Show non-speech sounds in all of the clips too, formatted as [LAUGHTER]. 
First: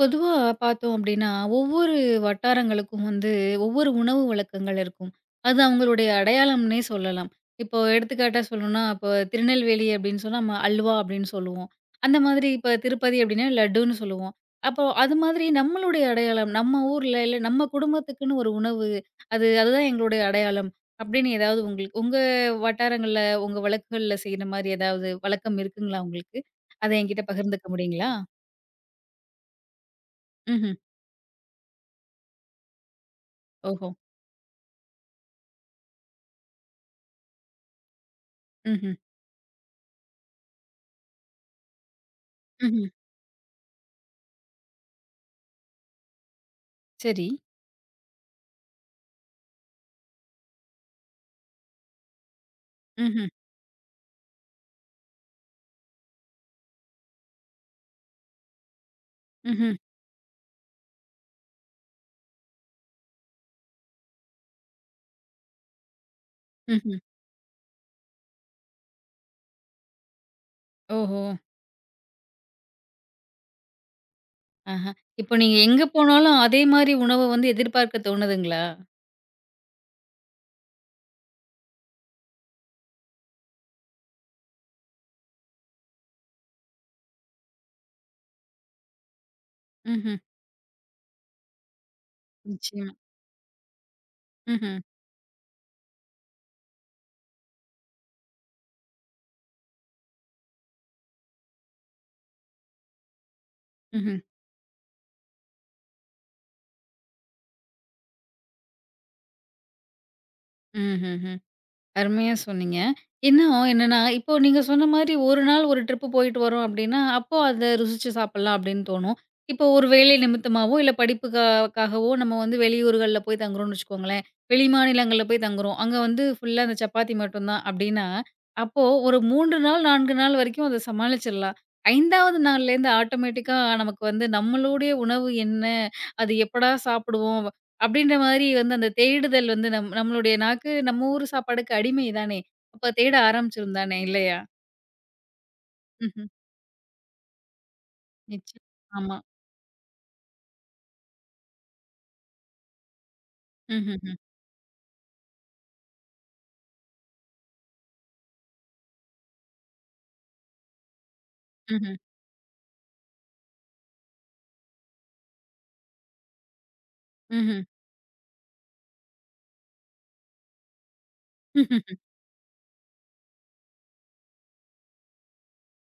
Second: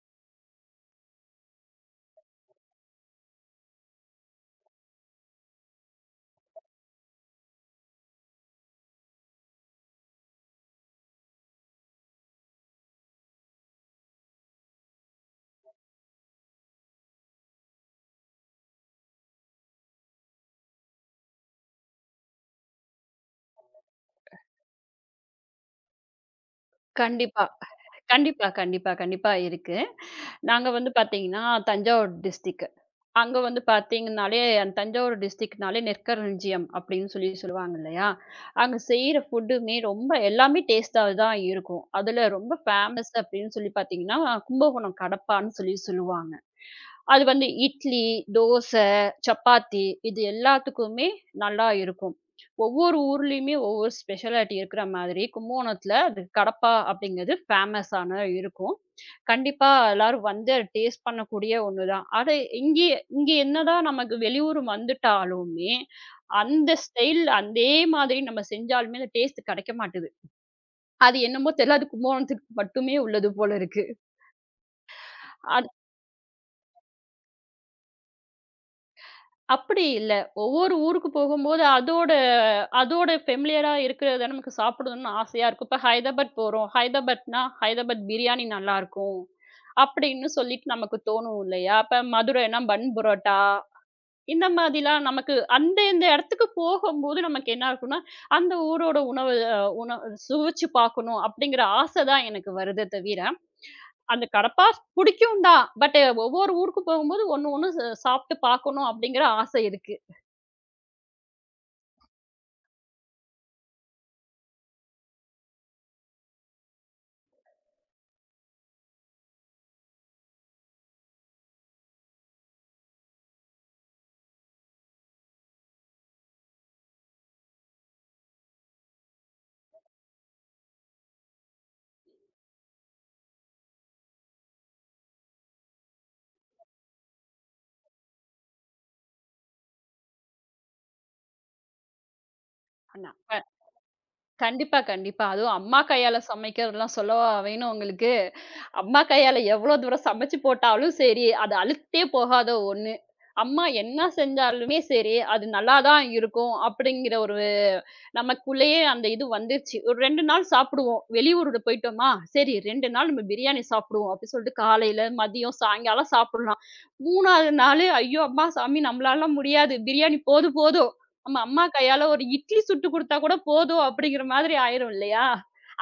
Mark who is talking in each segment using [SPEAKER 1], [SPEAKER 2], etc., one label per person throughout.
[SPEAKER 1] பொதுவா பார்த்தோம் அப்டின்னா, ஒவ்வொரு வட்டாரங்களுக்கும் வந்து ஒவ்வொரு உணவு வழக்கங்கள் இருக்கும். அது அவங்களுடைய அடையாளம்னே சொல்லலாம். இப்போ எடுத்துக்காட்டா சொல்லணும்னா, இப்போ திருநெல்வேலி அப்டின்னு சொன்னா நம்ம அல்வா அப்டின்னு சொல்லுவோம். அந்த மாதிரி இப்ப திருப்பதி அப்டின்னா லட்டுன்னு சொல்லுவோம். அப்போ அது மாதிரி நம்மளுடைய அடையாளம், நம்ம ஊர்ல இல்ல நம்ம குடும்பத்துக்குன்னு ஒரு உணவு, அதுதான் எங்களுடைய அடையாளம் அப்டின்னு ஏதாவது உங்களுக்கு உங்க வட்டாரங்கள்ல, உங்க வழக்குகள்ல செய்ற மாரி ஏதாவது வழக்கம் இருக்குங்களா உங்களுக்கு? அத என்கிட்ட
[SPEAKER 2] கண்டிப்பா.
[SPEAKER 1] பகிர்ந்துக்க முடியுங்களா?
[SPEAKER 2] கண்டிப்பா, கண்டிப்பா, கண்டிப்பா இருக்கு. நாங்க
[SPEAKER 1] ம்ஹ்ம்.
[SPEAKER 2] வந்து பார்த்தீங்கன்னா, தஞ்சாவூர் டிஸ்ட்ரிக்ட். அங்க வந்து
[SPEAKER 1] ஓஹோ!
[SPEAKER 2] பார்த்தீங்கனாலே, அந்த தஞ்சாவூர் டிஸ்ட்ரிக்ட்னாலே நெற்களஞ்சியம் அப்டின்னு சொல்லி சொல்லுவாங்க இல்லையா? அங்க
[SPEAKER 1] ம்ஹ்ம்.
[SPEAKER 2] செய்ற ஃபுட்டுமே ரொம்ப எல்லாமே டேஸ்ட்டா தான் இருக்கும். அதுல ரொம்ப
[SPEAKER 1] ம்ஹ்ம்.
[SPEAKER 2] ஃபேமஸ் அப்டின்னு சொல்லி பார்த்தீங்கன்னா, கும்பகோணம் கடப்பான்னு சொல்லி சொல்லுவாங்க. அது
[SPEAKER 1] சரி.
[SPEAKER 2] வந்து இட்லி, தோசை, சப்பாத்தி இது எல்லாத்துக்குமே நல்லா இருக்கும். ஒவ்வொரு
[SPEAKER 1] ம்ஹ்ம்,
[SPEAKER 2] ஊர்லயுமே ஒவ்வொரு ஸ்பெஷாலிட்டி இருக்கிற மாதிரி கும்பகோணத்துல அது கடப்பா அப்படிங்கிறது ஃபேமஸ் ஆன இருக்கும். கண்டிப்பா
[SPEAKER 1] ம்ஹ்ம்,
[SPEAKER 2] எல்லாரும் வந்து அத டேஸ்ட் பண்ணக்கூடிய ஒண்ணுதான். அது இங்கேயே இங்க என்னதான் நமக்கு வெளியூர் வந்துட்டாலுமே, அந்த
[SPEAKER 1] ம்ஹ்ம்.
[SPEAKER 2] ஸ்டைல் அதே மாதிரி நம்ம செஞ்சாலுமே அந்த டேஸ்ட் கிடைக்க மாட்டுது. அது
[SPEAKER 1] ஓஹோ!
[SPEAKER 2] என்னமோ தெரியல. அது கும்பகோணத்துக்கு மட்டுமே உள்ளது போல இருக்கு.
[SPEAKER 1] ஆஹா. இப்போ நீங்க எங்க போனாலும் அதே மாரி உணவ வந்து எதிர்பார்க்க தோணுதுங்களா?
[SPEAKER 2] அப்படி இல்ல. ஒவ்வொரு ஊருக்கு போகும்போது, அதோட அதோட ஃபெமிலியரா இருக்கிறத நமக்கு சாப்பிடணும்னு ஆசையா இருக்கும். இப்ப ஹைதராபாத் போறோம். ஹைதராபாத்னா, ஹைதராபாத் பிரியாணி நல்லாருக்கும்.
[SPEAKER 1] ம்ஹ்ம்.
[SPEAKER 2] அப்படின்னு சொல்லிட்டு நமக்கு தோணும் இல்லையா? அப்ப மதுரைன்னா பன்
[SPEAKER 1] நிச்சயமா.
[SPEAKER 2] புரோட்டா. இந்த
[SPEAKER 1] ம்ஹ்ம்,
[SPEAKER 2] மாதிரிலாம் நமக்கு அந்த இந்த இடத்துக்கு போகும்போது நமக்கு என்ன இருக்கும்னா, அந்த ஊரோட உணவு அ உண சுவைச்சு பார்க்கணும் அப்படிங்கிற ஆசை தான் எனக்கு வருதே தவிர,
[SPEAKER 1] ம்ஹ்ம்,
[SPEAKER 2] அந்த கடப்பா பிடிக்கும் தான். ஒவ்வொரு ஊருக்கு போகும்போது ஒண்ணு ஒண்ணு சாப்பிட்டு பார்க்கணும் அப்படிங்கிற ஆசை இருக்கு.
[SPEAKER 1] ம்ஹ்ஹ்ம். அருமையா சொன்னீங்க. இன்னும் என்னன்னா, இப்போ நீங்க சொன்ன மாரி ஒரு நாள் ஒரு ட்ரிப்பு போயிட்டு வரோம் அப்டின்னா, அப்போ அத ருசிச்சு சாப்பிடலாம் அப்டின்னு தோணும். இப்போ ஒரு வேலை நிமித்தமாவோ, இல்ல காகவோ நம்ம வந்து வெளியூர்கள்ல போய் தங்குறோம்னு வச்சுக்கோங்களேன். வெளி மாநிலங்கள்ல போய் தங்குறோம். அங்க வந்து ஃபுல்லா அந்த சப்பாத்தி மட்டும்தான் அப்டின்னா, அப்போ ஒரு 3 நாள், 4 நாள் வரைக்கும் அத சமாளிச்சிடலாம். 5வது நாள்லேருந்து ஆட்டோமேட்டிக்கா நமக்கு வந்து நம்மளுடைய உணவு என்ன? அது எப்படா சாப்பிடுவோம்? அப்படின்ற மாதிரி வந்து அந்த தேடுதல் வந்து நம்மளுடைய நாக்கு நம்ம ஊர் சாப்பாடுக்கு அடிமை தானே! அப்ப
[SPEAKER 2] ஆனா
[SPEAKER 1] தேட ஆரம்பிச்சிரும் தானே இல்லையா?
[SPEAKER 2] கண்டிப்பா, கண்டிப்பா. அதுவும் அம்மா கையால
[SPEAKER 1] ம்ஹ்ம்.
[SPEAKER 2] சமைக்கிறதெல்லாம் சொல்லவா வேணும் உங்களுக்கு.
[SPEAKER 1] நிச்சயம்.
[SPEAKER 2] அம்மா
[SPEAKER 1] ஆமா.
[SPEAKER 2] கையால எவ்வளோ தூரம் சமைச்சு போட்டாலும் சரி, அது அழுத்தே போகாத ஒண்ணு. அம்மா என்ன
[SPEAKER 1] ம்ஹ்ஹ்ம்.
[SPEAKER 2] செஞ்சாலுமே சரி, அது நல்லா தான் இருக்கும் அப்படிங்கிற ஒரு நமக்குள்ளேயே அந்த இது வந்துருச்சு. ஒரு 2 நாள் சாப்பிடுவோம். வெளியூருக்கு
[SPEAKER 1] ம்ஹ்ம்.
[SPEAKER 2] போயிட்டோமா, சரி 2 நாள் நம்ம பிரியாணி சாப்பிடுவோம் அப்டின்னு சொல்லிட்டு காலையில, மதியம், சாயங்காலம் சாப்பிடலாம்.
[SPEAKER 1] ம்ஹ்ம்.
[SPEAKER 2] 3வது
[SPEAKER 1] ம்ஹ்ம்.
[SPEAKER 2] நாளு ஐயோ! அப்பா சாமி நம்மளால முடியாது. பிரியாணி போதும் போதும். நம்ம அம்மா
[SPEAKER 1] [LAUGHS]
[SPEAKER 2] கையால ஒரு இட்லி சுட்டு குடுத்தா கூட போதும் அப்டிங்கிற மாதிரி ஆயிரும் இல்லையா?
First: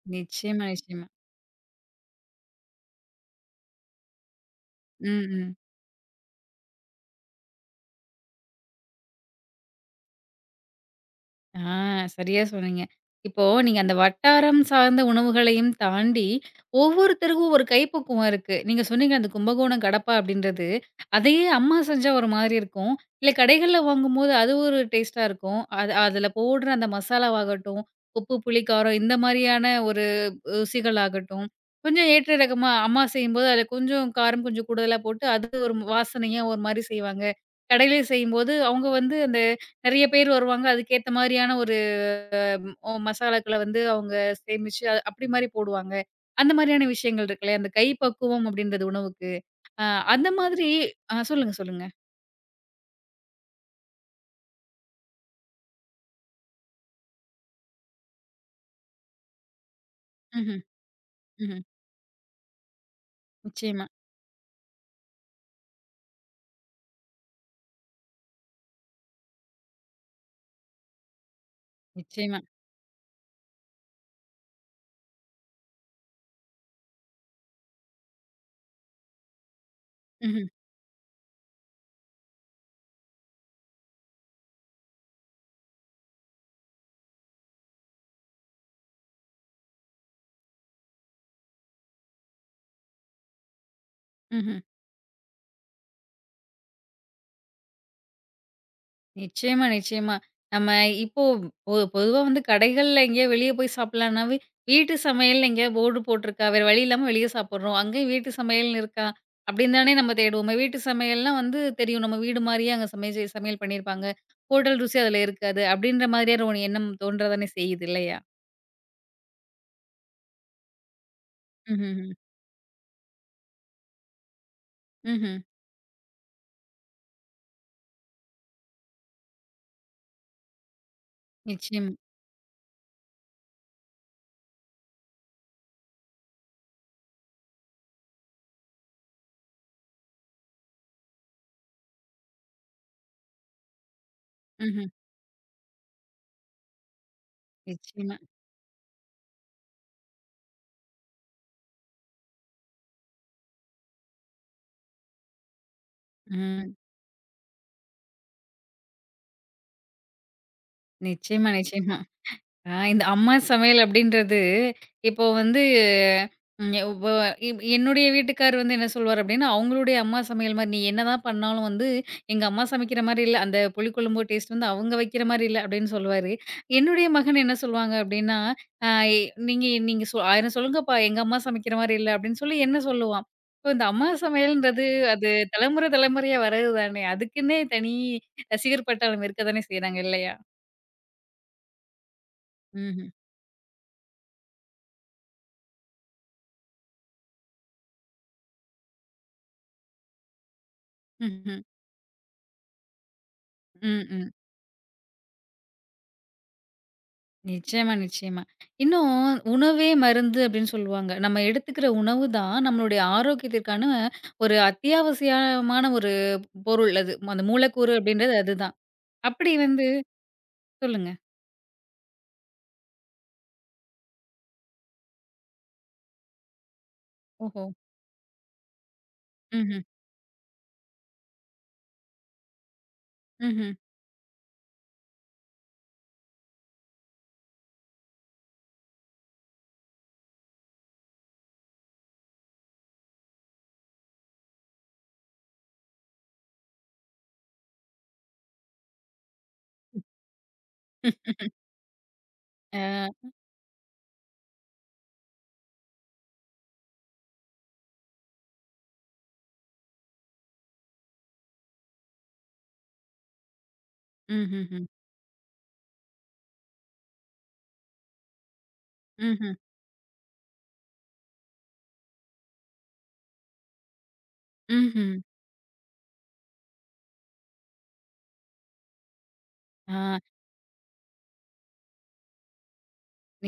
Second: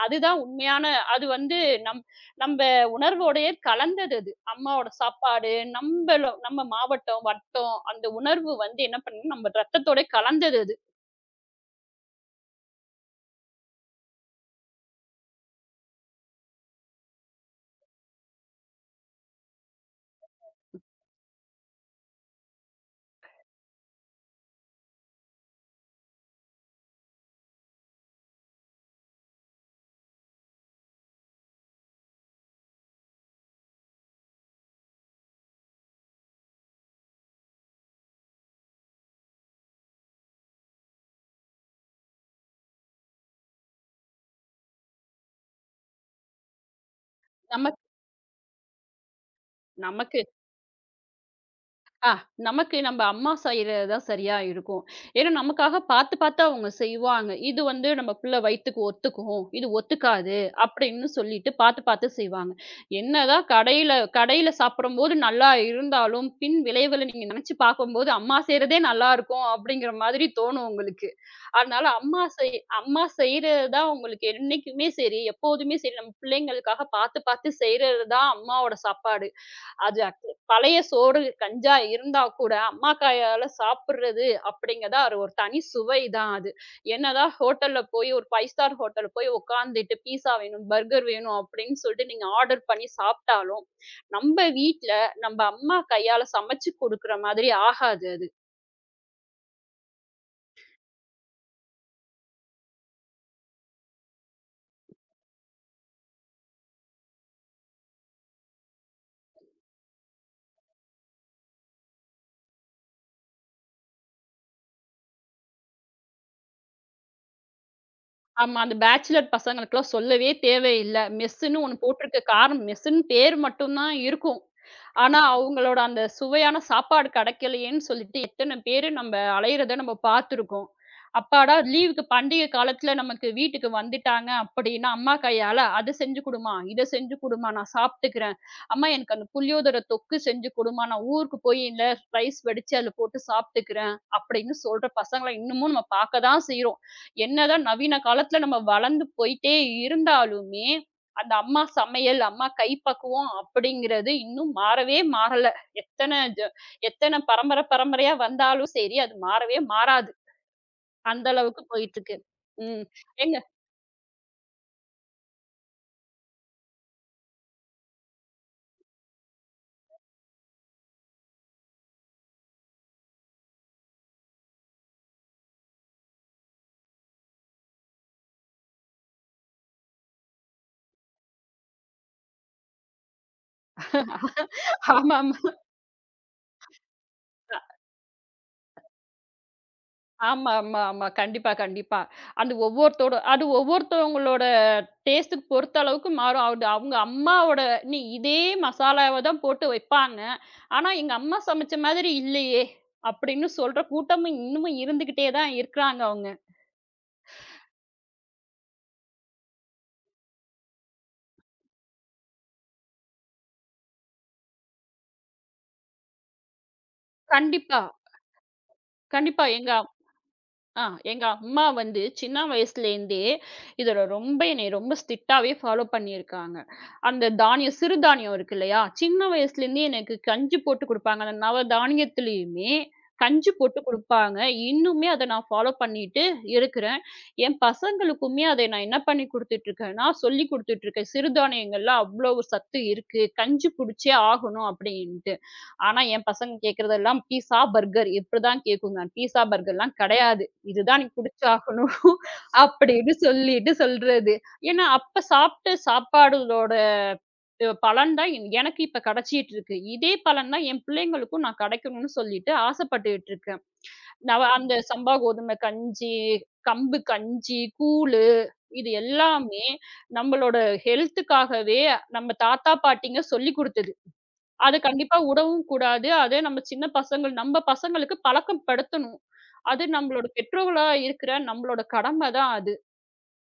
[SPEAKER 2] அதுதான்
[SPEAKER 1] நிச்சயமா,
[SPEAKER 2] உண்மையான
[SPEAKER 1] நிச்சயமா.
[SPEAKER 2] அது வந்து நம் நம்ப உணர்வோடயே கலந்தது அது. அம்மாவோட
[SPEAKER 1] ம்,
[SPEAKER 2] சாப்பாடு,
[SPEAKER 1] ம்.
[SPEAKER 2] நம்ம மாவட்டம், வட்டம் அந்த உணர்வு வந்து என்ன பண்ணும் நம்ம ரத்தத்தோட கலந்தது அது.
[SPEAKER 1] ஆ சரியா சொன்னீங்க. இப்போ நீங்க அந்த வட்டாரம் சார்ந்த உணவுகளையும் தாண்டி, ஒவ்வொருத்தருக்கும் ஒரு கைப்பக்குவம் இருக்கு. நீங்க சொன்னீங்க அந்த கும்பகோணம் கடப்பா அப்படின்றது, அதையே அம்மா செஞ்சா ஒரு மாதிரி இருக்கும். இல்ல கடைகள்ல வாங்கும்போது அது ஒரு டேஸ்ட்டா இருக்கும். அது அதுல போடுற அந்த மசாலாவாகட்டும், உப்பு, புளி, காரம் இந்த மாரியான ஒரு ருசிகள் ஆகட்டும், கொஞ்சம் ஏற்ற இறக்கமா அம்மா செய்யும்போது அதுல கொஞ்சம் காரம் கொஞ்சம் கூடுதலா போட்டு, அது ஒரு வாசனையா ஒரு மாரி செய்வாங்க. கடையில செய்யும்போது அவங்க வந்து அந்த நெறைய பேர் வருவாங்க. அதுக்கேத்த மாரியான ஒரு மசாலாக்கள வந்து அவங்க சேமிச்சு அப்படி மாரி போடுவாங்க. அந்த மாரியான விஷயங்கள் இருக்குல்லையா? அந்த
[SPEAKER 2] நமக்
[SPEAKER 1] கை பக்குவம் அப்படின்றது உணவுக்கு. அ
[SPEAKER 2] நமக்கு
[SPEAKER 1] அந்த மாதிரி ஆ சொல்லுங்க, சொல்லுங்க.
[SPEAKER 2] ஆ நமக்கு நம்ம அம்மா செய்றது தான் சரியா இருக்கும். ஏன்னா, நமக்காக பார்த்து, பார்த்து அவங்க செய்வாங்க. இது வந்து நம்ம பிள்ளை வயித்துக்கு ஒத்துக்கும். இது ஒத்துக்காது
[SPEAKER 1] ம்ஹ்ம்,
[SPEAKER 2] அப்படின்னு சொல்லிட்டு
[SPEAKER 1] ம்ஹ்ம்.
[SPEAKER 2] பார்த்து, பார்த்து செய்வாங்க. என்னதான்
[SPEAKER 1] நிச்சயமா,
[SPEAKER 2] கடையில கடையில சாப்பிடும்போது நல்லா இருந்தாலும், பின் விளைவுகள நீங்க நினைச்சு பார்க்கும்போது, அம்மா செய்றதே நல்லாருக்கும் அப்படிங்கிற மாதிரி தோணும் உங்களுக்கு. அதனால
[SPEAKER 1] நிச்சயமா.
[SPEAKER 2] அம்மா செய்றது தான் உங்களுக்கு என்னைக்குமே சரி, எப்போதுமே சரி, நம்ம பிள்ளைங்களுக்காக பார்த்து, பார்த்து செய்றது தான் அம்மாவோட சாப்பாடு. அது அக்
[SPEAKER 1] ம்ஹ்ம்,
[SPEAKER 2] பழைய சோறு, கஞ்சா இருந்தா கூட, அம்மா கையால சாப்பிடுறது அப்படிங்கிறது அது ஒரு தனி சுவை தான் அது. என்னதான் ஹோட்டல்ல போய் ஒரு 5 ஸ்டார் ஹோட்டல்ல போய் உட்கார்ந்துட்டு பீஸா வேணும், பர்கர் வேணும் அப்படின்னு சொல்லிட்டு நீங்க ஆர்டர் பண்ணி சாப்பிட்டாலும், நம்ப
[SPEAKER 1] ம்ஹ்ம்.
[SPEAKER 2] வீட்ல நம்ப அம்மா கையால சமைச்சு குடுக்குற மாதிரி ஆகாது அது.
[SPEAKER 1] நிச்சயமா, நிச்சயமா. நம்ம இப்போ பொதுவா வந்து கடைகள்ல எங்கேயோ வெளிய போய் சாப்பிடலாம்னாவே, வீட்டு சமையல்னு எங்கேயோ போர்டு போட்டிருக்கா, வேற வழி இல்லாம வெளிய சாப்பிடுறோம். அங்கேயும் வீட்டு சமையல்னு இருக்கா? அப்படின்னு தானே நம்ம தேடுவோமே. வீட்டு சமையல்னா வந்து தெரியும். நம்ம வீடு மாரியே அங்க சமைச்சு சமையல் பண்ணியிருப்பாங்க. ஹோட்டல் ருசி அதில இருக்காது. அப்படின்ற மாதிரியான ஒரு எண்ணம் தோன்ற தானே செய்யுது இல்லையா?
[SPEAKER 2] ஆமா, அந்த பேச்சுலர் பசங்களுக்கெல்லாம் சொல்லவே தேவையில்ல. மெஸ்ஸுன்னு ஒண்ணு
[SPEAKER 1] ம்ஹ்ஹ்ம்.
[SPEAKER 2] போட்டிருக்க காரணம் மெஸ்ஸுன்னு பேர் மட்டும் தான் இருக்கும். ஆனா,
[SPEAKER 1] ம்ஹ்ம்.
[SPEAKER 2] அவங்களோட அந்த சுவையான சாப்பாடு கெடைக்கலையேன்னு சொல்லிட்டு எத்தன பேரு நம்ம அலையிறத நம்ம பார்த்துருக்கோம். அப்பாடா
[SPEAKER 1] நிச்சயமா.
[SPEAKER 2] லீவுக்கு பண்டிகை காலத்துல நமக்கு வீட்டுக்கு வந்துட்டாங்க அப்படின்னா, அம்மா கையால "அத செஞ்சு குடுமா, இத செஞ்சு குடுமா, நான் சாப்பிட்டுக்கிறேன். அம்மா எனக்கு அந்த புளியோதரை தொக்கு செஞ்சு குடுமா, நான் ஊருக்கு போய் இல்ல ரைஸ் வடிச்சு அதுல போட்டு சாப்பிட்டுக்கிறேன்." அப்படின்னு
[SPEAKER 1] ம்ஹ்ம்.
[SPEAKER 2] சொல்ற பசங்கள இன்னமும் நம்ம பார்க்க தான் செய்றோம். என்னதான் நவீன
[SPEAKER 1] நிச்சயமா.
[SPEAKER 2] காலத்துல நம்ம வளர்ந்து போயிட்டே இருந்தாலுமே, அந்த அம்மா சமையல், அம்மா கைப்பக்குவம் அப்படிங்கிறது இன்னும் மாறவே மாறல. எத்தன ஜ
[SPEAKER 1] ம்.
[SPEAKER 2] எத்தன பரம்பரையா வந்தாலும் சரி, அது மாறவே மாறாது. அந்த
[SPEAKER 1] நிச்சயமா,
[SPEAKER 2] அளவுக்கு
[SPEAKER 1] நிச்சயமா.
[SPEAKER 2] போயிட்டுருக்கு.
[SPEAKER 1] ஆ
[SPEAKER 2] ம்.
[SPEAKER 1] இந்த அம்மா
[SPEAKER 2] எங்க
[SPEAKER 1] சமையல் அப்படின்றது, இப்போ வந்து ம். இப்போ என்னுடைய வீட்டுக்கார் வந்து என்ன சொல்வார் அப்டின்னா, அவங்களுடைய அம்மா சமையல் மாரி நீ என்னதான் பண்ணாலும் வந்து, எங்க அம்மா சமைக்கிற மாரி இல்ல. அந்த புளிக்குழம்பு டேஸ்ட் வந்து அவங்க வைக்கிற மாரி இல்ல அப்டின்னு சொல்லுவாரு. என்னுடைய மகன் என்ன சொல்வாங்க அப்டின்னா, அ நீங்க நீங்க 1000 சொல்லுங்கப்பா எங்க அம்மா சமைக்கிற மாரி இல்ல அப்டின்னு சொல்லி என்ன சொல்லுவான். இப்போ இந்த அம்மா சமையல்ன்றது அது
[SPEAKER 2] ஆமாமா.
[SPEAKER 1] தலைமுறை தலைமுறையா வர்றது தானே. அதுக்குன்னே தனி ரசிகர் பட்டாளம் இருக்க தானே செய்றாங்க இல்லையா?
[SPEAKER 2] ஆமா, ஆமா, ஆமா. ஆமா கண்டிப்பா, கண்டிப்பா.
[SPEAKER 1] ம்ஹ்ம்.
[SPEAKER 2] அது ஒவ்வொருத்தவங்களோட டேஸ்ட்டுக்கு பொறுத்த அளவுக்கு மாறும். அது அவங்க அம்மாவோட நீ இதே மசாலாவ தான் போட்டு வைப்பாங்க. ஆனா, எங்க அம்மா
[SPEAKER 1] ம்ஹ்ம்.
[SPEAKER 2] சமைச்ச மாதிரி இல்லையே! அப்படின்னு சொல்ற
[SPEAKER 1] ம், ம்.
[SPEAKER 2] கூட்டமும் இன்னமும் இருந்துகிட்டே தான் இருக்கிறாங்க அவங்க.
[SPEAKER 1] நிச்சயமா, நிச்சயமா. இன்னும் உணவே மருந்து அப்டின்னு சொல்லுவாங்க. நம்ம எடுத்துக்கிற உணவு தான் நம்மளுடைய ஆரோக்கியத்திற்கான ஒரு அத்தியாவசியமான ஒரு பொருள் அது. அந்த
[SPEAKER 2] கண்டிப்பா.
[SPEAKER 1] மூலக்கூறு அப்டின்றது அதுதான்.
[SPEAKER 2] கண்டிப்பா.
[SPEAKER 1] அப்படி வந்து
[SPEAKER 2] ஆ
[SPEAKER 1] சொல்லுங்க.
[SPEAKER 2] எங்க அம்மா வந்து சின்ன வயசுலேருந்தே இதில ரொம்ப என்னைய ரொம்ப ஸ்ட்ரிக்டாவே ஃபாலோ பண்ணியிருக்காங்க. அந்த
[SPEAKER 1] ஓஹோ!
[SPEAKER 2] தானியம் சிறுதானியம் இருக்கு இல்லையா? சின்ன
[SPEAKER 1] ம்ஹ்ம்.
[SPEAKER 2] வயசுலேருந்தே எனக்கு கஞ்சி போட்டு குடுப்பாங்க. அந்த நவதானியத்திலயுமே கஞ்சி
[SPEAKER 1] ம்ஹ்ம்.
[SPEAKER 2] போட்டு குடுப்பாங்க. இன்னுமே அத நான் ஃபாலோ பண்ணிட்டு இருக்கிறேன். என் பசங்களுக்குமே அதை நான் என்ன பண்ணி குடுத்துட்டுருக்கேன்னா, சொல்லிக் குடுத்துட்டுருக்கேன். சிறுதானியங்கள்ல அவ்வளோ சத்து இருக்கு. கஞ்சி குடிச்சே ஆகணும் அப்படின்ட்டு. ஆனா, என் பசங்க கேட்கிறதெல்லாம் பீஸா, பர்கர் இப்படிதான் கேட்குங்க. பீஸா, பர்கர்லாம் கிடையாது. இதுதான் எனக்கு குடிச்சாகணும் [LAUGHS] அப்படின்னு
[SPEAKER 1] ம்ஹ்ம்.
[SPEAKER 2] சொல்லிட்டு சொல்றது. ஏன்னா, அப்ப சாப்பிட்ட சாப்பாடுகளோட பலன் தான் எனக்கு இப்ப கிடைச்சிட்டு இருக்கு. இதே பலன் தான் என் பிள்ளைங்களுக்கும் நான் கிடைக்கணும்னு சொல்லிட்டு ஆசைப்பட்டுட்டு இருக்கேன்.
[SPEAKER 1] அ
[SPEAKER 2] நான் அந்த
[SPEAKER 1] ம்ஹ்ஹ்ம்.
[SPEAKER 2] சம்பா கோதுமை கஞ்சி, கம்பு கஞ்சி, கூழு இது
[SPEAKER 1] ம்ஹ்ம்.
[SPEAKER 2] எல்லாமே நம்மளோட ஹெல்த்துக்காகவே நம்ம தாத்தா, பாட்டிங்க சொல்லிக் குடுத்தது. அது
[SPEAKER 1] ம்ஹ்ம்.
[SPEAKER 2] கண்டிப்பா உடவும் கூடாது. அதே நம்ம சின்ன பசங்கள் நம்ம பசங்களுக்கு பழக்கம் படுத்தணும். அது
[SPEAKER 1] ஆ.
[SPEAKER 2] நம்மளோட பெற்றோர்களா இருக்கிற நம்மளோட கடமை தான் அது.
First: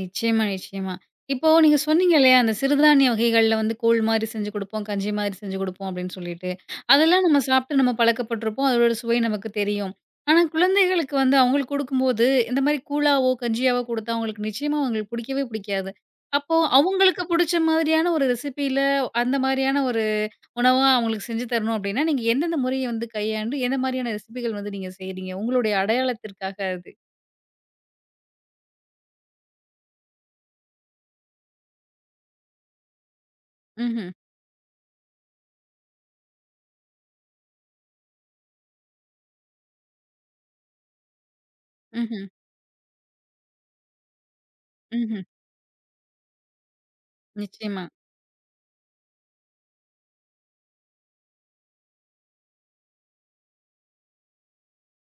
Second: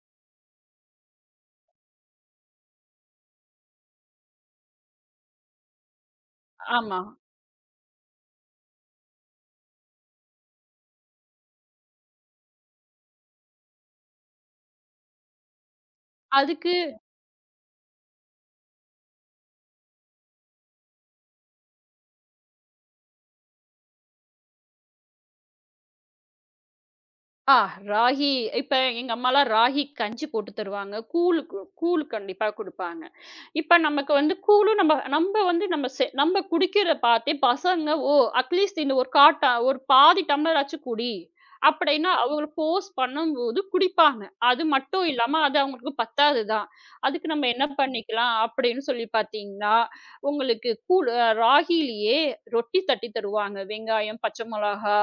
[SPEAKER 1] நிச்சயமா, நிச்சயமா. இப்போ நீங்க சொன்னீங்க இல்லையா, அந்த சிறுதானிய வகைகள்ல வந்து கூழ் மாரி செஞ்சு குடுப்போம், கஞ்சி மாதிரி செஞ்சு குடுப்போம் அப்படின்னு சொல்லிட்டு.
[SPEAKER 2] ஆமா.
[SPEAKER 1] அதெல்லாம் நம்ம சாப்பிட்டு நம்ம பழக்கப்பட்டுருப்போம். அதோட சுவை நமக்கு தெரியும். ஆனா குழந்தைகளுக்கு வந்து அவங்களுக்கு குடுக்கும்போது, இந்த மாரி கூழாவோ, கஞ்சியாவோ குடுத்தா அவங்களுக்கு நிச்சயமா அவங்களுக்கு பிடிக்கவே பிடிக்காது. அப்போ
[SPEAKER 2] அதுக்கு
[SPEAKER 1] அவங்களுக்கு புடிச்ச மாதிரியான ஒரு ரெசிபியில அந்த மாதிரியான ஒரு உணவா அவங்களுக்கு செஞ்சு தரணும் அப்படின்னா, நீங்க எந்தெந்த முறைய வந்து கையாண்டு, எந்த மாதிரியான ரெசிபிகள் வந்து நீங்க செய்றீங்க? உங்களுடைய அடையாளத்திற்காக அது.
[SPEAKER 2] ஆ ராகி இப்ப எங்க அம்மாலாம் ராகி கஞ்சி போட்டு தருவாங்க. கூழு கு கூழ் கண்டிப்பா குடுப்பாங்க. இப்ப
[SPEAKER 1] ம்ஹ்ம்,
[SPEAKER 2] நமக்கு வந்து கூழும் நம்ம வந்து நம்ம குடிக்கிறத பார்த்தே பசங்க, "ஓ! அட்லீஸ்ட் இந்த ஒரு காட்டா ஒரு பாதி டம்ளராச்சும் குடி." அப்படின்னு
[SPEAKER 1] ம்ஹ்ம்,
[SPEAKER 2] அவங்கள ஃபோர்ஸ் பண்ணும்போது குடிப்பாங்க. அது மட்டும்
[SPEAKER 1] ம்ஹ்ம்.
[SPEAKER 2] இல்லாம அது அவங்களுக்கு பத்தாது தான். அதுக்கு நம்ம என்ன
[SPEAKER 1] நிச்சயமா.
[SPEAKER 2] பண்ணிக்கலாம் அப்படின்னு சொல்லி பார்த்தீங்கன்னா, உங்களுக்கு கூழ் அ ராகியிலேயே ரொட்டி தட்டி தருவாங்க. வெங்காயம், பச்சை மிளகா,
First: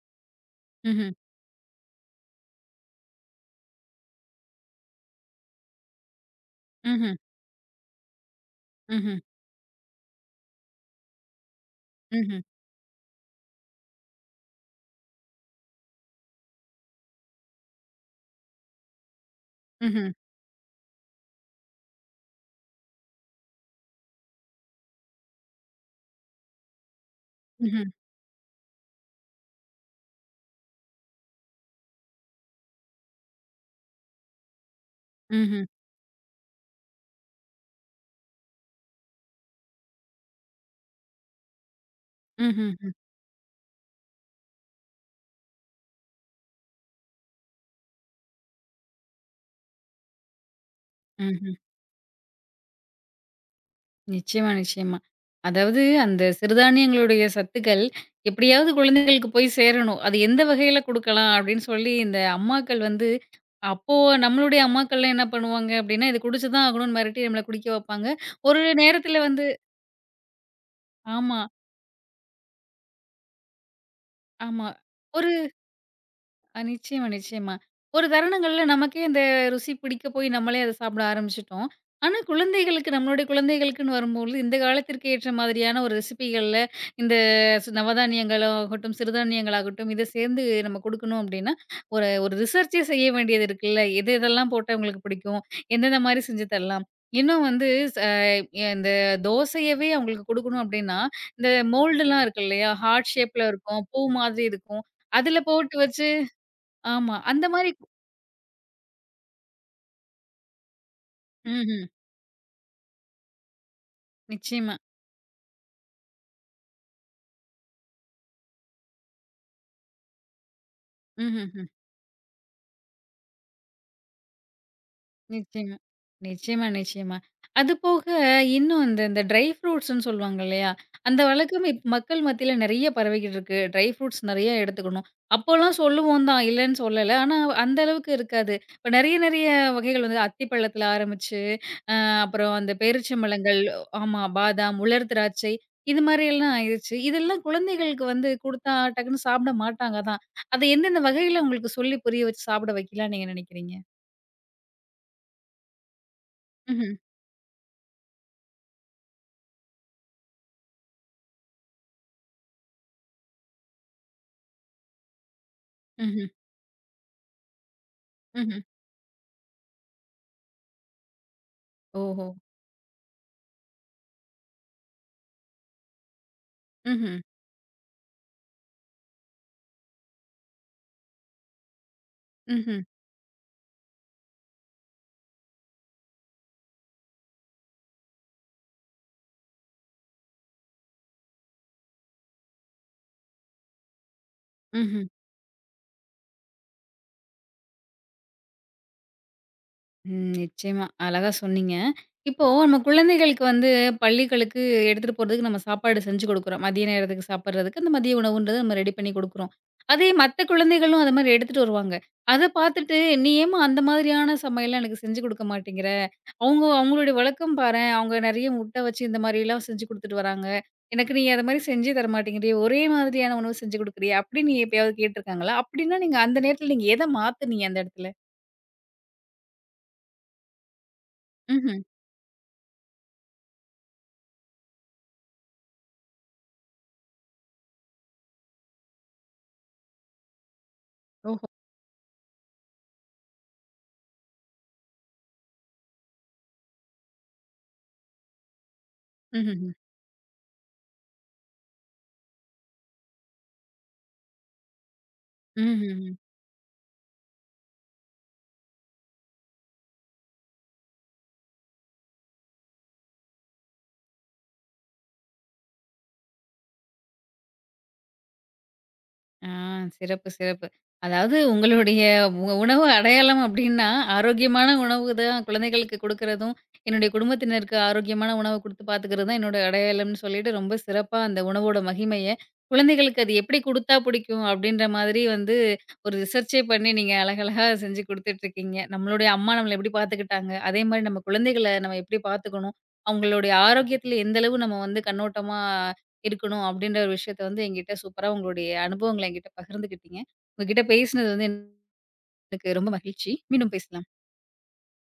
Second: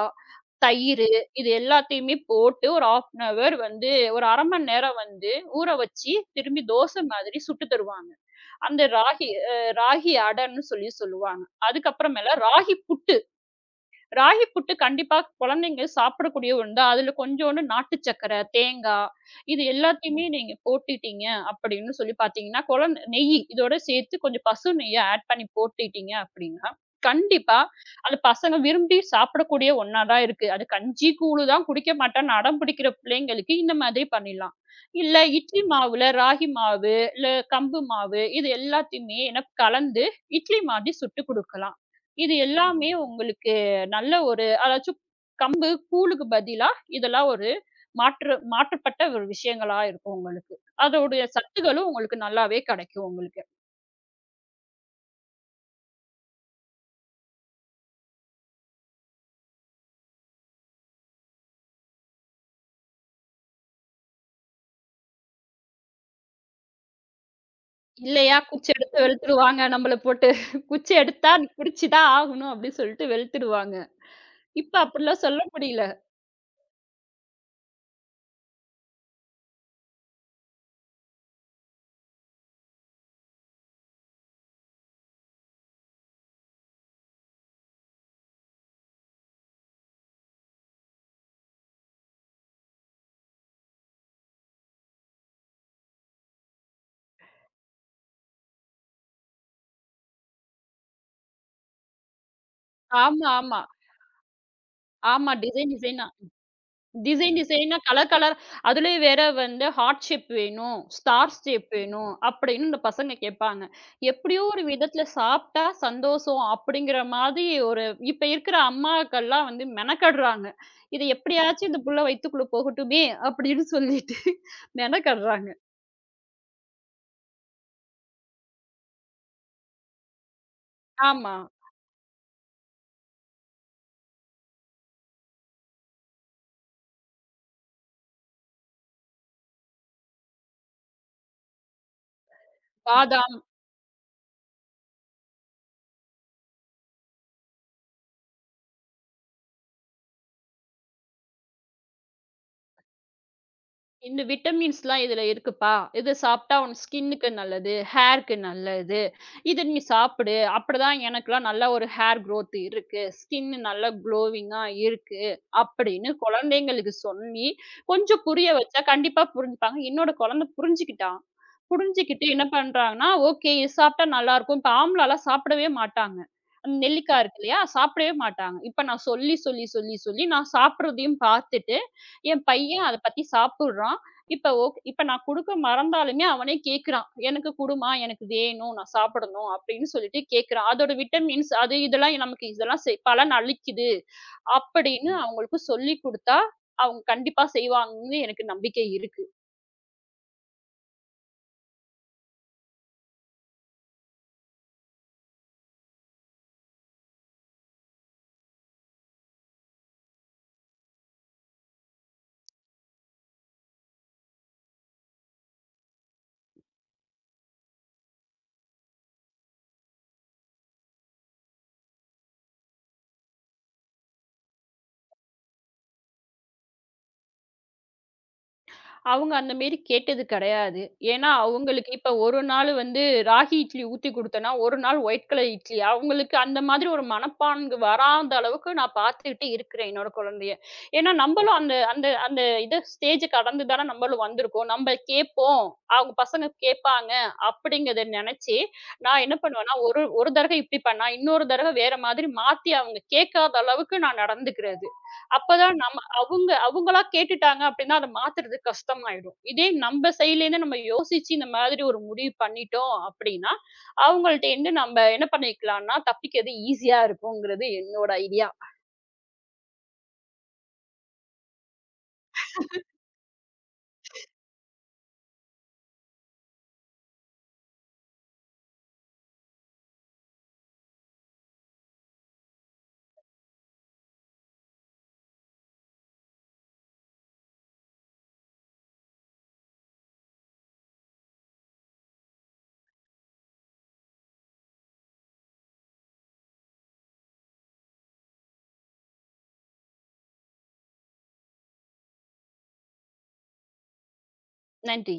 [SPEAKER 2] தயிர்
[SPEAKER 1] Mhm.
[SPEAKER 2] இது எல்லாத்தையுமே போட்டு ஒரு 1/2 அன் ஹவர் வந்து ஒரு 1/2 மணி நேரம் வந்து ஊற வச்சு, திரும்பி தோசை
[SPEAKER 1] Mhm.
[SPEAKER 2] மாதிரி சுட்டு தருவாங்க. அந்த
[SPEAKER 1] Mhm.
[SPEAKER 2] ராகி அ ராகி அடன்னு சொல்லி சொல்லுவாங்க. அதுக்கப்புறமேல
[SPEAKER 1] Mhm.
[SPEAKER 2] ராகி புட்டு. ராகி புட்டு கண்டிப்பா குழந்தைங்க சாப்பிடக்கூடிய ஒண்ணு தான். அதுல கொஞ்சோண்டு நாட்டு சர்க்கரை, தேங்காய் இது
[SPEAKER 1] Mhm.
[SPEAKER 2] எல்லாத்தையுமே நீங்க போட்டுட்டீங்க அப்படின்னு சொல்லி பார்த்தீங்கன்னா, குழந்தை நெய் இதோட சேர்த்து கொஞ்சம் பசு நெய்ய ஆட் பண்ணி போட்டுட்டீங்க அப்படின்னா, கண்டிப்பா
[SPEAKER 1] Mhm.
[SPEAKER 2] அது பசங்க விரும்பி சாப்பிடக்கூடிய ஒண்ணா தான் இருக்கு. அது கஞ்சி, கூழு தான் குடிக்க மாட்டேன்னு அடம் பிடிக்கிற பிள்ளைங்களுக்கு இந்த மாதிரி பண்ணிடலாம். இல்ல இட்லி
[SPEAKER 1] Mhm.
[SPEAKER 2] மாவுல ராகி மாவு, இல்ல கம்பு மாவு இது எல்லாத்தையுமே என்ன கலந்து இட்லி மாதிரி சுட்டு குடுக்கலாம். இது
[SPEAKER 1] Mhm.
[SPEAKER 2] எல்லாமே
[SPEAKER 1] ம்.
[SPEAKER 2] உங்களுக்கு நல்ல ஒரு அதாச்சும் கம்பு கூழுக்கு பதிலா, இதெல்லாம் ஒரு மாற்றப்பட்ட ஒரு விஷயங்களா இருக்கும் உங்களுக்கு. அதோடைய
[SPEAKER 1] ம்ஹ்ம்.
[SPEAKER 2] சத்துக்களும் உங்களுக்கு நல்லாவே கெடைக்கும் உங்களுக்கு.
[SPEAKER 1] நிச்சயமா, நிச்சயமா. அதாவது அந்த சிறுதானியங்களுடைய சத்துக்கள் எப்படியாவது குழந்தைகளுக்கு போய் சேரணும். அது எந்த வகையில குடுக்கலாம் அப்படின்னு சொல்லி இந்த அம்மாக்கள் வந்து அப்போ நம்மளுடைய அம்மாக்கள்லாம் என்ன பண்ணுவாங்க அப்படின்னா, "இது குடிச்சு தான் ஆகணும்னு" மிரட்டி நம்மள குடிக்க வைப்பாங்க.
[SPEAKER 2] இல்லையா,
[SPEAKER 1] ஒரு
[SPEAKER 2] குச்சி எடுத்து
[SPEAKER 1] நேரத்தில வந்து
[SPEAKER 2] வெளுத்துருவாங்க நம்மள போட்டு. குச்சி எடுத்தா
[SPEAKER 1] ஆமா,
[SPEAKER 2] பிடிச்சு தான் ஆகணும் அப்டின்னு சொல்லிட்டு வெளுத்துடுவாங்க.
[SPEAKER 1] ஆமா.
[SPEAKER 2] இப்ப அப்டிலாம்
[SPEAKER 1] ஒரு
[SPEAKER 2] சொல்ல முடியல.
[SPEAKER 1] நிச்சயமா, நிச்சயமா. ஒரு தருணங்கள்ல நமக்கே அந்த ருசி பிடிக்க போய் நம்மளே அத சாப்பிட ஆரம்பிச்சுட்டோம். ஆனா, குழந்தைகளுக்கு நம்மளுடைய குழந்தைகளுக்குன்னு வரும்போது, இந்த காலத்திற்கு ஏற்ற மாதிரியான ஒரு ரெசிபிகள்ல இந்த நவதானியங்களாகட்டும், சிறுதானியங்களாகட்டும், இத சேர்ந்து நம்ம குடுக்கணும் அப்டின்னா, ஒரு ஒரு ரிசர்ச்சே செய்ய வேண்டியது இருக்குல்ல. எது எதெல்லாம் போட்டா இவங்களுக்கு பிடிக்கும்? எந்தெந்த மாரி செஞ்சு தரலாம்? இன்னும் வந்து ச இந்த தோசையவே அவங்களுக்கு குடுக்கணும் அப்டின்னா, இந்த மோல்டுலாம் இருக்கு இல்லையா? ஹார்ட்
[SPEAKER 2] ஆமா,
[SPEAKER 1] ஷேப்ல
[SPEAKER 2] ஆமா.
[SPEAKER 1] இருக்கும். பூ மாதிரி இருக்கும்.
[SPEAKER 2] ஆமா.
[SPEAKER 1] அதுல
[SPEAKER 2] டிசைன்
[SPEAKER 1] போட்டு
[SPEAKER 2] டிசைன்
[SPEAKER 1] வச்சு ஆமா.
[SPEAKER 2] டிசைன்
[SPEAKER 1] அந்த மாரி
[SPEAKER 2] டிசைனா கலர் கலர் அதுலயும் வேற வந்து ஹார்ட் ஷேப் வேணும், ஸ்டார் ஷேப்
[SPEAKER 1] ம்ஹ்ம்.
[SPEAKER 2] வேணும் அப்படின்னு இந்த பசங்க கேட்பாங்க. எப்படியோ ஒரு
[SPEAKER 1] நிச்சயமா.
[SPEAKER 2] விதத்துல சாப்பிட்டா சந்தோஷம் அப்படிங்கிற மாதிரி ஒரு இப்ப இருக்கிற அம்மாக்கள்லாம் வந்து மெனக்கடுறாங்க. "இது
[SPEAKER 1] ம்ஹ்ஹ்ம்.
[SPEAKER 2] எப்படியாச்சும் இந்த புள்ள வயித்துக்குள்ள போகட்டுமே" அப்படின்னு சொல்லிட்டு மெனக்கடுறாங்க.
[SPEAKER 1] நிச்சயமா. நிச்சயமா, நிச்சயமா. அது போக இன்னும் இந்த இந்த ட்ரை ஃப்ரூட்ஸ்ன்னு சொல்லுவாங்க இல்லையா? அந்த
[SPEAKER 2] ஆமா.
[SPEAKER 1] வழக்கம் மக்கள் மத்தியில நெறைய பரவிக்கிட்டு இருக்கு. ட்ரை ஃப்ரூட்ஸ் நெறைய எடுத்துக்கணும். அப்போலாம் சொல்லுவோம் தான், இல்லன்னு சொல்லல. ஆனா அந்த அளவுக்கு இருக்காது. இப்ப நெறைய நெறைய வகைகள் வந்து அத்திப்பழத்துல ஆரம்பிச்சு அ அப்புறம் அந்த
[SPEAKER 2] பாதாம்
[SPEAKER 1] பேரிச்சம்பழங்கள், ஆமா பாதாம், உலர் திராட்சை இது மாரியெல்லாம் ஆயிருச்சு. இதெல்லாம் குழந்தைகளுக்கு வந்து குடுத்தா டக்குன்னு சாப்பிட மாட்டாங்க தான். அத எந்தெந்த வகையில உங்களுக்கு சொல்லி புரிய வச்சு சாப்பிட வைக்கலாம்னு நீங்க நினைக்கிறீங்க?
[SPEAKER 2] இந்த விட்டமின்ஸ்லாம் இதுல இருக்குப்பா. இது சாப்பிட்டா உன்
[SPEAKER 1] ம்ஹ்ம்,
[SPEAKER 2] ஸ்கின்னுக்கு நல்லது, ஹேருக்கு நல்லது. இத நீ சாப்பிடு. அப்பதான் எனக்கெல்லாம் நல்ல ஒரு ஹேர் குரோத் இருக்கு. ஸ்கின் நல்லா க்ளோவிங்கா இருக்கு. அப்படின்னு
[SPEAKER 1] ம்ஹ்ம்,
[SPEAKER 2] குழந்தைங்களுக்கு சொல்லி, கொஞ்சம் புரிய
[SPEAKER 1] ம்ஹ்ம்.
[SPEAKER 2] வச்சா கண்டிப்பா புரிஞ்சுப்பாங்க. என்னோட குழந்தை புரிஞ்சுக்கிட்டா. புரிஞ்சுகிட்டு
[SPEAKER 1] ஓஹோ!
[SPEAKER 2] என்ன பண்றாங்கன்னா, ஓகே இது சாப்பிட்டா நல்லாருக்கும். இப்ப ஆம்லாலாம் சாப்பிடவே மாட்டாங்க. அந்த
[SPEAKER 1] ம்ஹ்ம்,
[SPEAKER 2] நெல்லிக்காய் இருக்கு இல்லையா? சாப்பிடவே மாட்டாங்க. இப்ப நான் சொல்லி, சொல்லி, சொல்லி, சொல்லி நான் சாப்பிடுறதையும் பார்த்துட்டு என்
[SPEAKER 1] ம்ஹ்ம்,
[SPEAKER 2] பையன் அத பத்தி சாப்புட்றான். இப்ப நான் குடுக்க மறந்தாலுமே அவனே கேட்குறான். "எனக்கு குடும்மா, எனக்கு வேணும், நான் சாப்பிடணும்" அப்படின்னு சொல்லிட்டு கேட்குறான். அதோட விட்டமின்ஸ் அது இதெல்லாம் நமக்கு இதெல்லாம் பலன் அளிக்குது
[SPEAKER 1] ம்ஹ்ம்.
[SPEAKER 2] அப்படின்னு அவங்களுக்கு சொல்லிக் குடுத்தா, அவங்க கண்டிப்பா செய்வாங்கன்னு எனக்கு நம்பிக்கை இருக்கு.
[SPEAKER 1] ம். நிச்சயமா. அழகா சொன்னீங்க. இப்போ நம்ம குழந்தைகளுக்கு வந்து பள்ளிகளுக்கு எடுத்துட்டு போறதுக்கு நம்ம சாப்பாடு செஞ்சு குடுக்குறோம். மதிய நேரத்துக்கு சாப்பிடுறதுக்கு அந்த மதிய உணவுன்றத நம்ம ரெடி பண்ணி குடுக்குறோம். அதே மத்த குழந்தைகளும் அது மாரி எடுத்துட்டு வருவாங்க. அத பார்த்துட்டு, "நீ ஏம்மா அந்த மாதிரியான சமையல்லாம் எனக்கு செஞ்சு குடுக்க மாட்டேங்கிற? அவங்க அவங்களுடைய வழக்கம் பாரேன். அவங்க நெறைய முட்டை வச்சு இந்த மாரிலாம் செஞ்சு குடுத்துட்டு வராங்க. எனக்கு நீ அது மாரி செஞ்சே தர மாட்டேங்கிறியே! ஒரே மாதிரியான உணவு செஞ்சு குடுக்குறியே!" அப்படின்னு நீ எப்பயாவது கேட்டுருக்காங்களா? அப்படின்னா நீங்க அந்த நேரத்துல எத மாத்துனீங்க அந்த இடத்துல?
[SPEAKER 2] அவங்க அந்த மேரி கேட்டது கிடையாது. ஏன்னா,
[SPEAKER 1] ம்ஹ்ம்.
[SPEAKER 2] அவங்களுக்கு இப்ப ஒரு நாள் வந்து ராகி இட்லி ஊத்தி குடுத்தேன்னா, ஒரு நாள் ஒயிட் கலர் இட்லி. அவங்களுக்கு அந்த மாதிரி ஒரு மனப்பான்கு வராத அளவுக்கு நான் பார்த்துக்கிட்டு இருக்கிறேன் என்னோட குழந்தைய. ஏன்னா,
[SPEAKER 1] ஓஹோ!
[SPEAKER 2] நம்பளும் அந்த அந்த அந்த இத ஸ்டேஜ கடந்து தானே நம்பளும் வந்திருக்கோம். நம்ப கேட்போம், அவங்க பசங்க கேட்பாங்க அப்படிங்கிறத நெனச்சு, நான் என்ன
[SPEAKER 1] ம்ஹ்ம்.
[SPEAKER 2] பண்ணுவேன்னா, ஒரு ஒரு தடவ இப்படி பண்ணா, இன்னொரு தடவ வேற மாதிரி மாத்தி அவங்க கேட்காத அளவுக்கு நான் நடந்துக்கிறது. அப்பதான் நம்
[SPEAKER 1] ம்ஹ்ஹ்ம்.
[SPEAKER 2] அவங்க அவங்களா கேட்டுட்டாங்க அப்படின்னா, அத மாத்துறது கஷ்டமாயிடும். இதே நம்ப சைட்லேருந்து நம்ம யோசிச்சு இந்த மாதிரி ஒரு முடிவு பண்ணிட்டோம் அப்படின்னா, அவங்கள்ட்டேருந்து நம்ம என்ன பண்ணிக்கலாம்னா, தப்பிக்கிறது ஈஸியா இருக்குங்கிறது என்னோட ஐடியா.
[SPEAKER 1] ஆ சிறப்பு, சிறப்பு. அதாவது உங்களுடைய உணவு அடையாளம் அப்டின்னா, ஆரோக்கியமான உணவு தான் குழந்தைகளுக்கு குடுக்குறதும், என்னுடைய குடும்பத்தினருக்கு ஆரோக்கியமான உணவ குடுத்து பாத்துக்கிறது தான் என்னோட அடையாளம்னு சொல்லிட்டு, ரொம்ப சிறப்பா அந்த உணவோட மகிமைய, குழந்தைகளுக்கு அது எப்படி குடுத்தா புடிக்கும் அப்டின்ற மாதிரி வந்து ஒரு ரிசர்ச்சே பண்ணி நீங்க அழகழகா செஞ்சு குடுத்துட்ருக்கீங்க. நம்மளுடைய அம்மா நம்மள எப்படி பாத்துக்கிட்டாங்க, அதே மாரி நம்ம குழந்தைகள நம்ம எப்படி பாத்துக்கணும், அவங்களுடைய ஆரோக்கியத்தில எந்த அளவு நம்ம வந்து கண்ணோட்டமா இருக்கணும் அப்படின்ற ஒரு விஷயத்த வந்து என்கிட்ட சூப்பரா உங்களுடைய அனுபவங்கள என்கிட்ட பகிர்ந்துக்கிட்டீங்க. உங்ககிட்ட பேசினது வந்து எனக்கு ரொம்ப மகிழ்ச்சி. மீண்டும் பேசலாம்.
[SPEAKER 2] நன்றி.